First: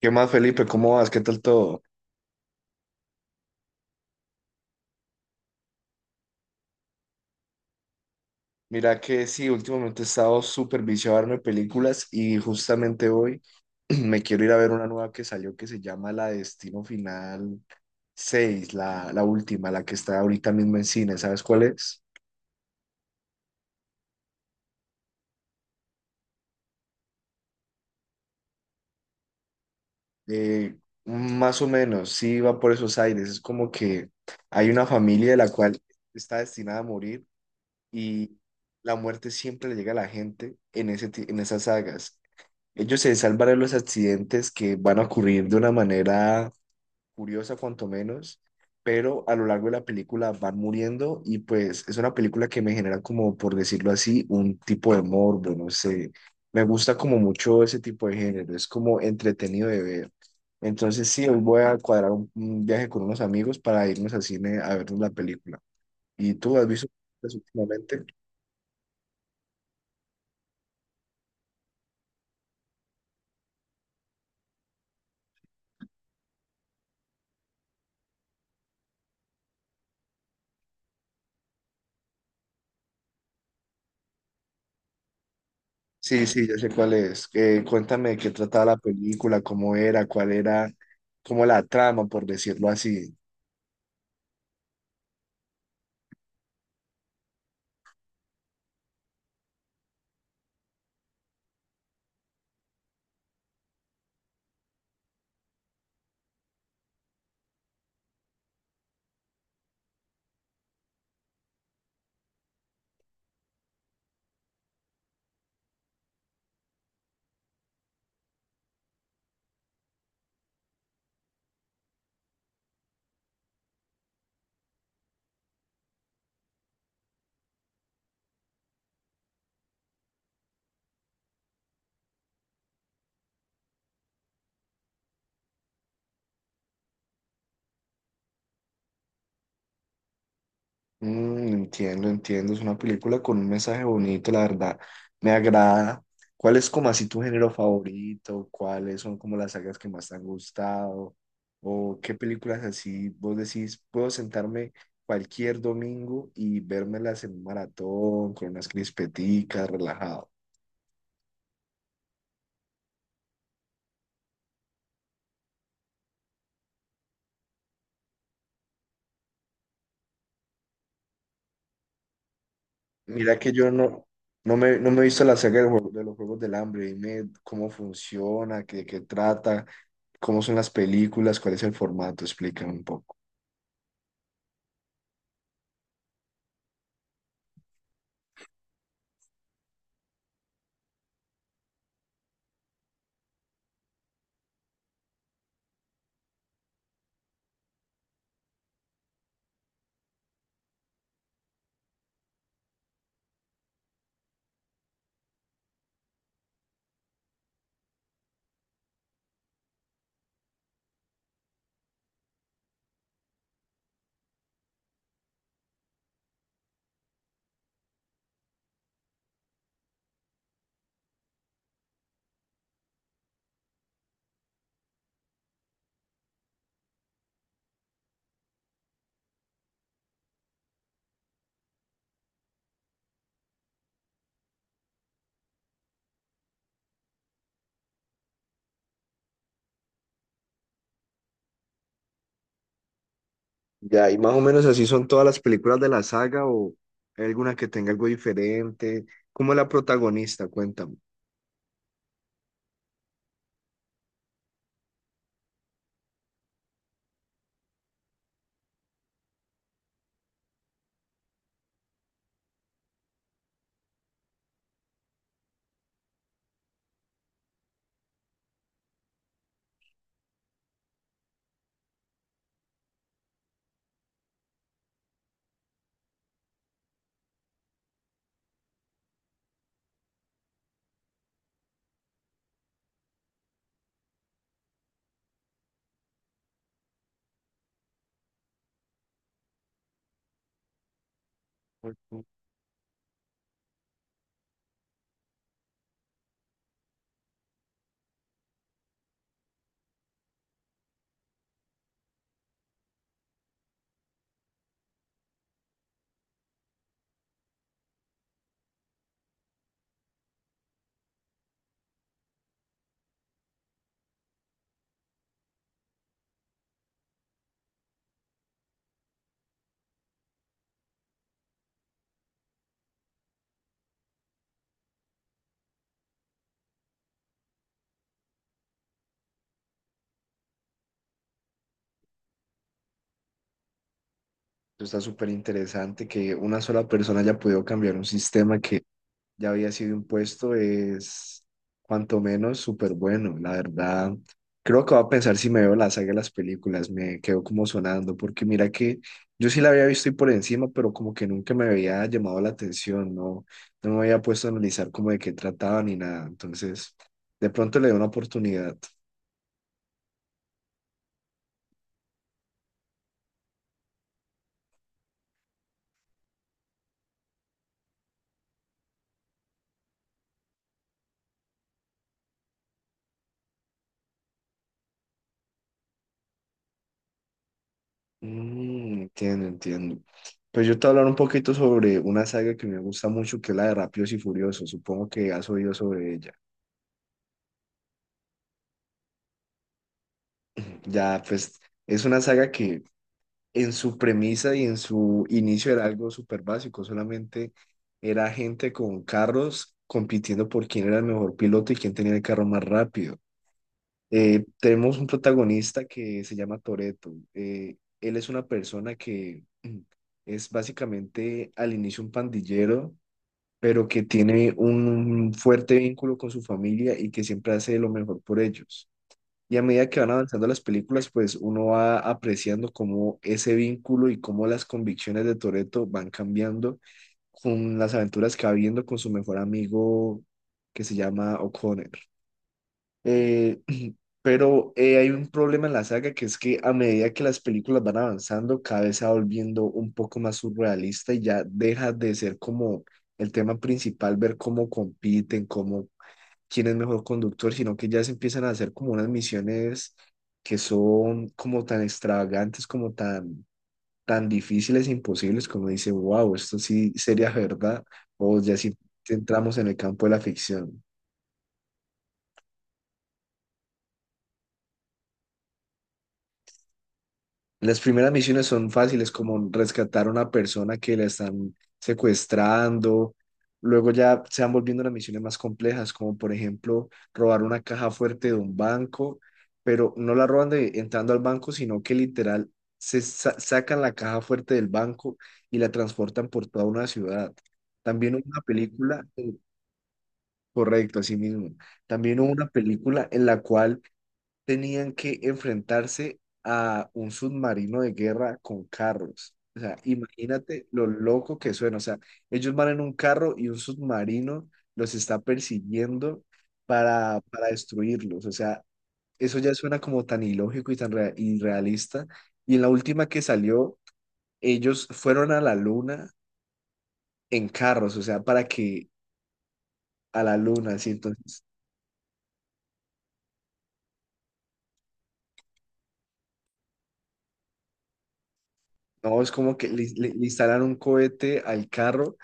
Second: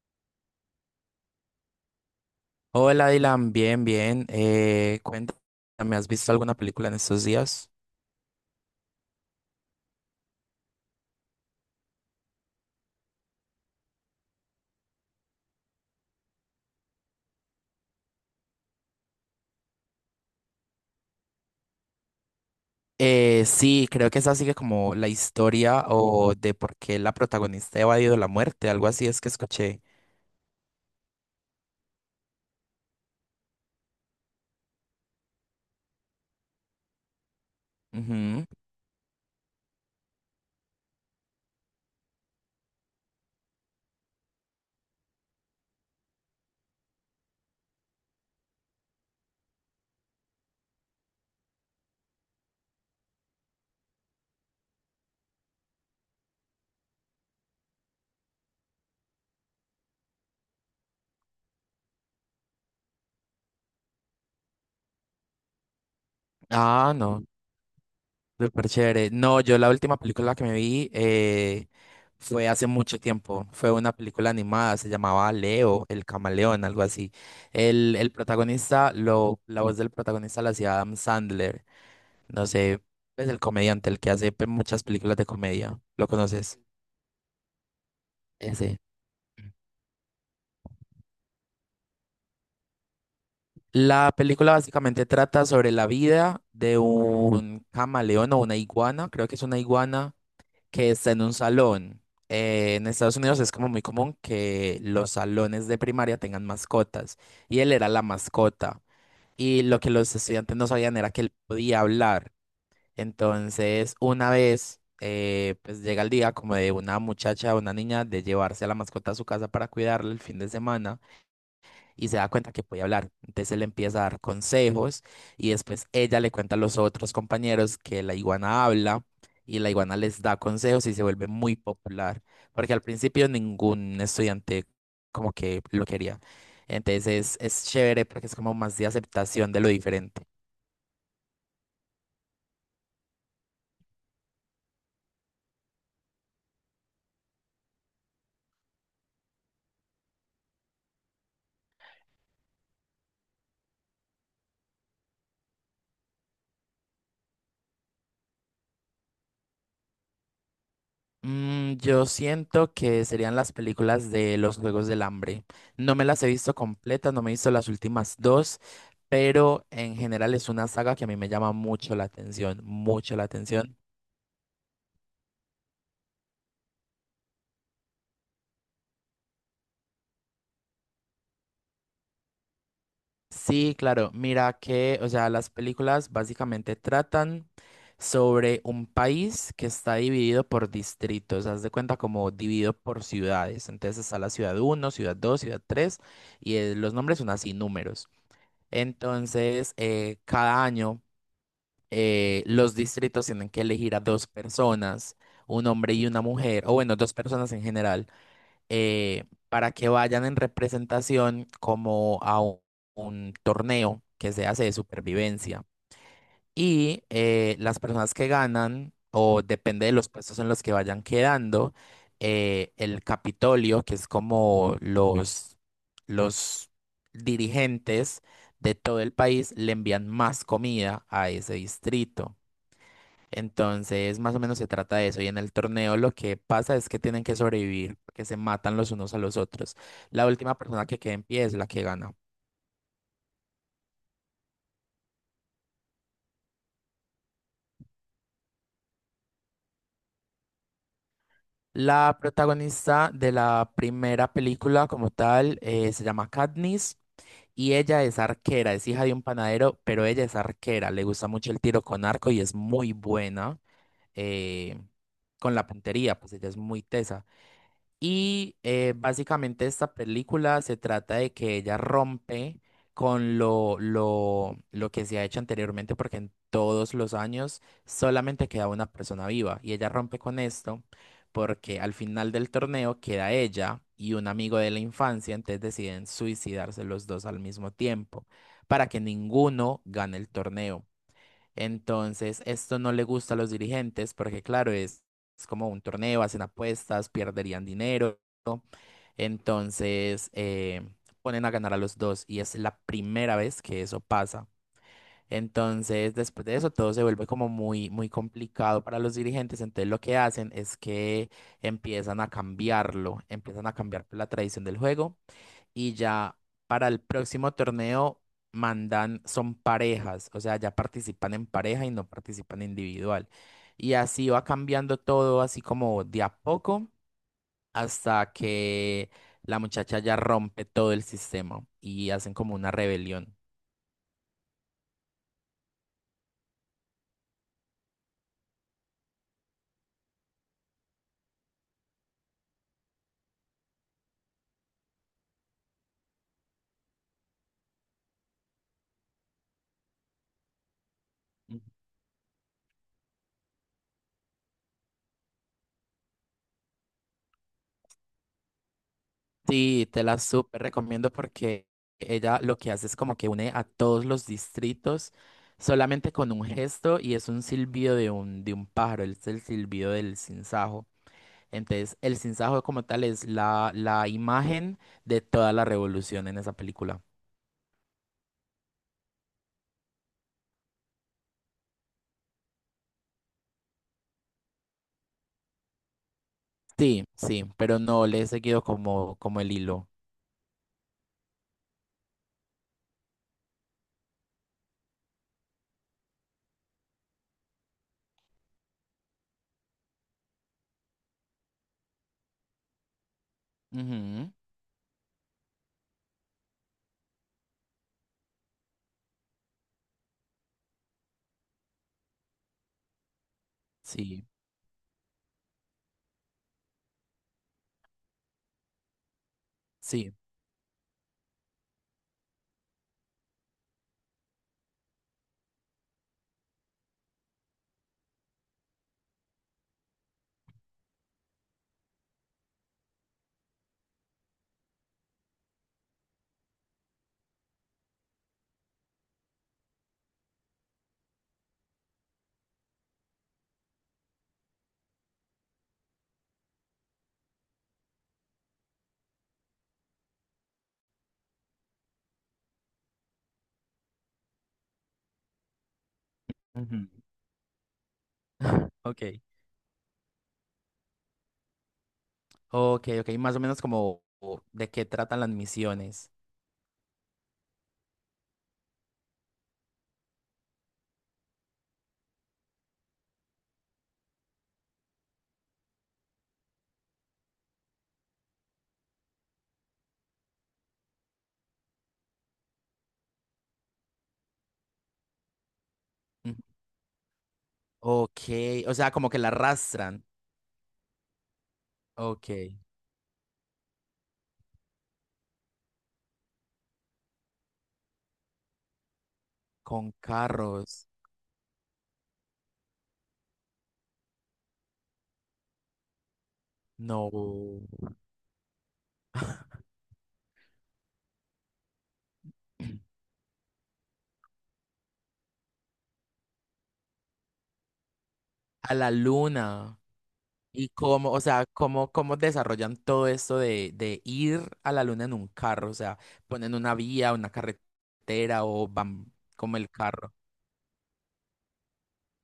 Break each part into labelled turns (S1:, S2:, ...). S1: ¿Qué más, Felipe? ¿Cómo vas? ¿Qué tal todo?
S2: Hola Dylan, bien, bien. Cuéntame, ¿has visto alguna película en estos días?
S1: Mira que sí, últimamente he estado súper viciado a verme películas y justamente hoy me quiero ir a ver una nueva que salió que se llama La Destino Final 6, la última, la que está ahorita mismo en cine. ¿Sabes cuál es?
S2: Sí, creo que esa sigue como la historia o de por qué la protagonista ha evadido la muerte, algo así es que escuché.
S1: Eh, Más o menos, sí va por esos aires. Es como que hay una familia de la cual está destinada a morir y
S2: Ujú.
S1: la muerte siempre le llega a la gente en esas sagas. Ellos se salvan de los accidentes que van a ocurrir de una manera curiosa, cuanto menos, pero a lo largo de la película van muriendo y pues es una película que me genera como, por decirlo así, un tipo de morbo, no sé. Me gusta como mucho ese tipo de género, es como entretenido de ver. Entonces sí, hoy voy a cuadrar un viaje con unos amigos para irnos al cine a vernos la película. ¿Y tú has visto
S2: Ah, no,
S1: películas últimamente?
S2: súper chévere. No, yo la última película que me vi fue hace mucho tiempo. Fue una película animada, se llamaba Leo, el camaleón, algo así. El protagonista, lo, la voz del protagonista la hacía Adam Sandler. No sé, es el comediante, el que hace muchas películas de comedia. ¿Lo
S1: Sí, sí, ya
S2: conoces?
S1: sé cuál es. Cuéntame de qué trataba la
S2: Ese.
S1: película, cómo era, cuál era, cómo la trama, por decirlo así.
S2: La película básicamente trata sobre la vida de un camaleón o una iguana, creo que es una iguana, que está en un salón. En Estados Unidos es como muy común que los salones de primaria tengan mascotas y él era la mascota. Y lo que los estudiantes no sabían era que él podía hablar. Entonces, una vez, pues llega el día como de una muchacha, una niña, de llevarse a la mascota a su casa para cuidarla el fin de semana y se da cuenta que puede hablar. Entonces él empieza a dar consejos y después ella le cuenta a los otros compañeros que la iguana habla y la iguana les da consejos y se vuelve muy popular, porque al principio ningún estudiante como que lo quería. Entonces es chévere porque es como más de aceptación de lo diferente.
S1: Entiendo, entiendo. Es una película con un mensaje bonito, la verdad. Me agrada. ¿Cuál es como así tu género favorito? ¿Cuáles son como las sagas que más te han gustado? ¿O qué películas así vos decís, puedo sentarme cualquier domingo y vérmelas en un maratón, con unas crispeticas, relajado?
S2: Mm, yo siento que serían las películas de los Juegos del Hambre. No me las he visto completas, no me he visto las últimas dos, pero en general es una saga que a mí me llama mucho la atención, mucho la
S1: Mira que yo
S2: atención.
S1: no me he visto la saga de los Juegos del Hambre, dime cómo funciona, qué trata, cómo son las películas, cuál es el formato, explícame un poco.
S2: Sí, claro, mira que, o sea, las películas básicamente tratan sobre un país que está dividido por distritos, haz de cuenta como dividido por ciudades. Entonces está la ciudad uno, ciudad 2, ciudad 3, y los nombres son así, números. Entonces, cada año los distritos tienen que elegir a dos personas, un hombre y una mujer, o bueno, dos personas en general, eh, para que vayan en representación como a un torneo que se hace de supervivencia. Y las personas que ganan, o depende de los puestos en los que vayan quedando, el Capitolio, que es como los dirigentes de todo el país, le envían más comida a ese distrito. Entonces, más o menos se trata de eso. Y en el torneo lo que pasa es que tienen que sobrevivir, que se matan los unos a los otros. La última persona que quede en pie es la que gana.
S1: Ya, y más o menos así son todas las películas de la saga o hay alguna que tenga algo diferente. ¿Cómo es la protagonista? Cuéntame.
S2: La protagonista de la primera película como tal se llama Katniss y ella es arquera, es hija de un panadero, pero ella es arquera, le gusta mucho el tiro con arco y es muy buena eh, con la puntería, pues ella es muy tesa. Y básicamente esta película se trata de que ella rompe con lo que se ha hecho anteriormente, porque en todos los años solamente queda una persona viva. Y ella rompe con esto porque al final del torneo queda ella y un amigo de la infancia, entonces deciden suicidarse los dos al mismo tiempo para que ninguno gane el torneo.
S1: Ujú.
S2: Entonces, esto no le gusta a los dirigentes porque, claro, es como un torneo, hacen apuestas, perderían dinero. Entonces, ponen a ganar a los dos y es la primera vez que eso pasa. Entonces, después de eso, todo se vuelve como muy, muy complicado para los dirigentes. Entonces, lo que hacen es que empiezan a cambiarlo, empiezan a cambiar la tradición del juego y ya para el próximo torneo mandan, son parejas, o sea, ya participan en pareja y no participan individual. Y así va cambiando todo, así como de a poco, hasta que la muchacha ya rompe todo el sistema y hacen como una rebelión.
S1: Está súper interesante que una sola persona haya podido cambiar un sistema que ya había sido impuesto es cuanto menos súper bueno, la verdad. Creo que voy a pensar si me veo la saga de las películas, me quedo como sonando, porque mira que yo sí la había visto y por encima, pero como que nunca
S2: Ujú.
S1: me había llamado la atención, no, no me había puesto a analizar como de qué trataba ni nada, entonces de pronto le doy una oportunidad.
S2: Sí, te la súper recomiendo porque ella lo que hace es como que une a todos los distritos solamente con un gesto y es un silbido de de un pájaro, es el silbido del sinsajo. Entonces, el sinsajo como tal es la, la imagen de toda la revolución en esa película.
S1: Entiendo, entiendo. Pues yo te voy a hablar un poquito sobre una saga que me gusta mucho, que es la de Rápidos y Furiosos, supongo que has oído sobre ella.
S2: Sí, sí, pero no le he seguido como, como el hilo.
S1: Ya, pues es una saga que en su premisa y en su inicio era algo súper básico, solamente era gente con carros compitiendo por quién era el mejor piloto y quién tenía el carro más rápido.
S2: Ujú,
S1: Tenemos un protagonista que se llama Toretto. Él es una persona que es básicamente al inicio un pandillero, pero que
S2: sí,
S1: tiene un fuerte vínculo con su familia y que siempre hace lo mejor por ellos. Y a medida que van
S2: sí.
S1: avanzando las películas, pues uno va apreciando cómo ese vínculo y cómo las convicciones de Toretto van cambiando con las aventuras que va viendo con su mejor amigo que se llama O'Connor. Eh, pero hay un problema en la saga que es que a medida que las películas van avanzando, cada vez se va volviendo un poco más surrealista y ya deja de ser como el tema principal, ver cómo compiten, cómo quién es mejor conductor, sino que ya se empiezan a hacer como unas misiones que son como tan extravagantes, como tan difíciles e imposibles, como dice, wow, esto
S2: Ujú.
S1: sí sería verdad, o ya sí
S2: Ok,
S1: entramos en el campo de la ficción.
S2: ok, ok. Más o menos como o, de qué tratan las misiones.
S1: Las primeras misiones son fáciles, como rescatar a una persona que la están secuestrando. Luego ya se van volviendo las misiones más complejas, como por ejemplo robar una caja fuerte de un banco, pero no la roban de, entrando al banco, sino que literal sacan la caja fuerte del banco y la transportan
S2: Ujú.
S1: por toda una ciudad. También
S2: Ok,
S1: hubo una
S2: o sea,
S1: película,
S2: como que la arrastran.
S1: correcto, así mismo. También hubo una
S2: Ok,
S1: película en la cual tenían que enfrentarse a un submarino de guerra con carros. O sea,
S2: con
S1: imagínate lo
S2: carros.
S1: loco que suena. O sea, ellos van en un carro y un submarino los está persiguiendo para
S2: No.
S1: destruirlos. O sea, eso ya suena como tan ilógico y tan irrealista. Y en la última que salió, ellos fueron a la luna en carros, o sea, para
S2: A
S1: que
S2: la luna.
S1: a la
S2: Y
S1: luna, así
S2: cómo, o
S1: entonces.
S2: sea, cómo desarrollan todo esto de ir a la luna en un carro, o sea, ponen una vía, una carretera o van
S1: No, es
S2: como
S1: como que
S2: el
S1: le,
S2: carro.
S1: le- le instalan un cohete al carro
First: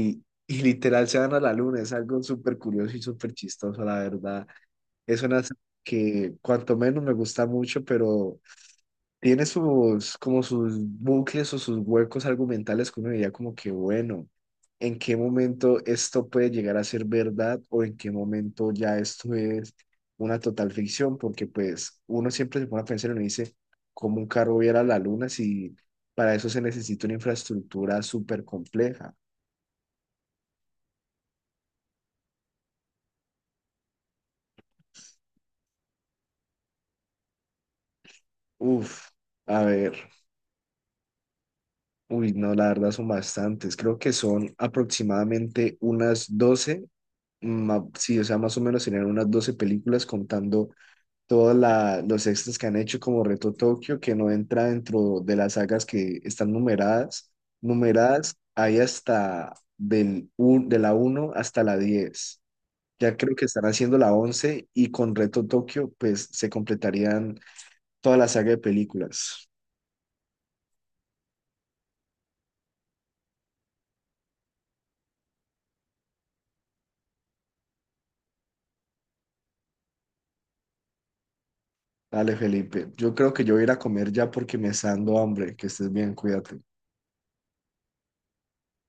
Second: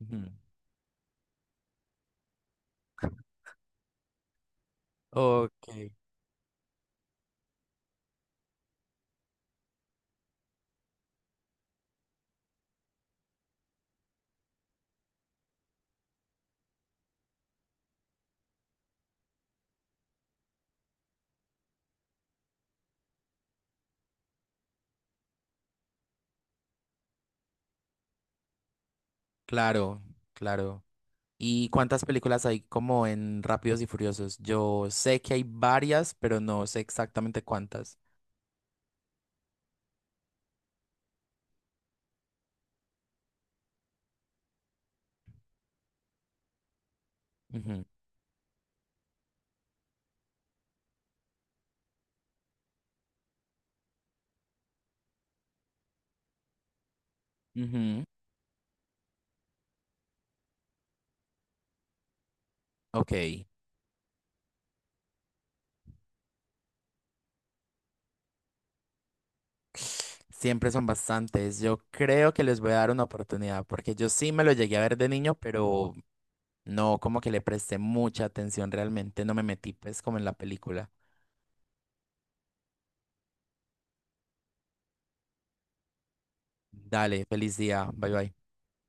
S2: Ujú.
S1: y literal se van a la luna. Es algo súper curioso y súper chistoso, la verdad. Es una serie
S2: Ok,
S1: que cuanto menos me gusta mucho, pero tiene sus, como sus bucles o sus huecos argumentales que uno diría como que, bueno, ¿en qué momento esto puede llegar a ser verdad o en qué momento ya esto es una total ficción? Porque pues uno siempre se pone a pensar y uno dice, ¿cómo un carro viera la luna si para eso se necesita una infraestructura súper compleja?
S2: claro, claro. ¿Y cuántas películas hay como en Rápidos y Furiosos? Yo sé que hay varias, pero no sé exactamente cuántas.
S1: Uf, a ver, uy, no, la verdad son bastantes. Creo que son aproximadamente unas 12
S2: Ujú,
S1: sí, o sea, más o menos tenían unas 12 películas contando todos los extras que han hecho como Reto Tokio, que no entra dentro de las sagas que están numeradas.
S2: ujú,
S1: Numeradas hay hasta de la uno hasta la 10. Ya creo que
S2: ok.
S1: están haciendo la 11 y con Reto Tokio pues se completarían toda la saga de películas.
S2: Siempre son bastantes. Yo creo que les voy a dar una oportunidad, porque yo sí me lo llegué a ver de niño, pero no, como que le presté mucha atención realmente, no me metí pues como en la película.
S1: Dale, Felipe. Yo creo que yo voy a ir a comer ya porque me está dando hambre. Que estés bien, cuídate.
S2: Dale, feliz día, bye bye.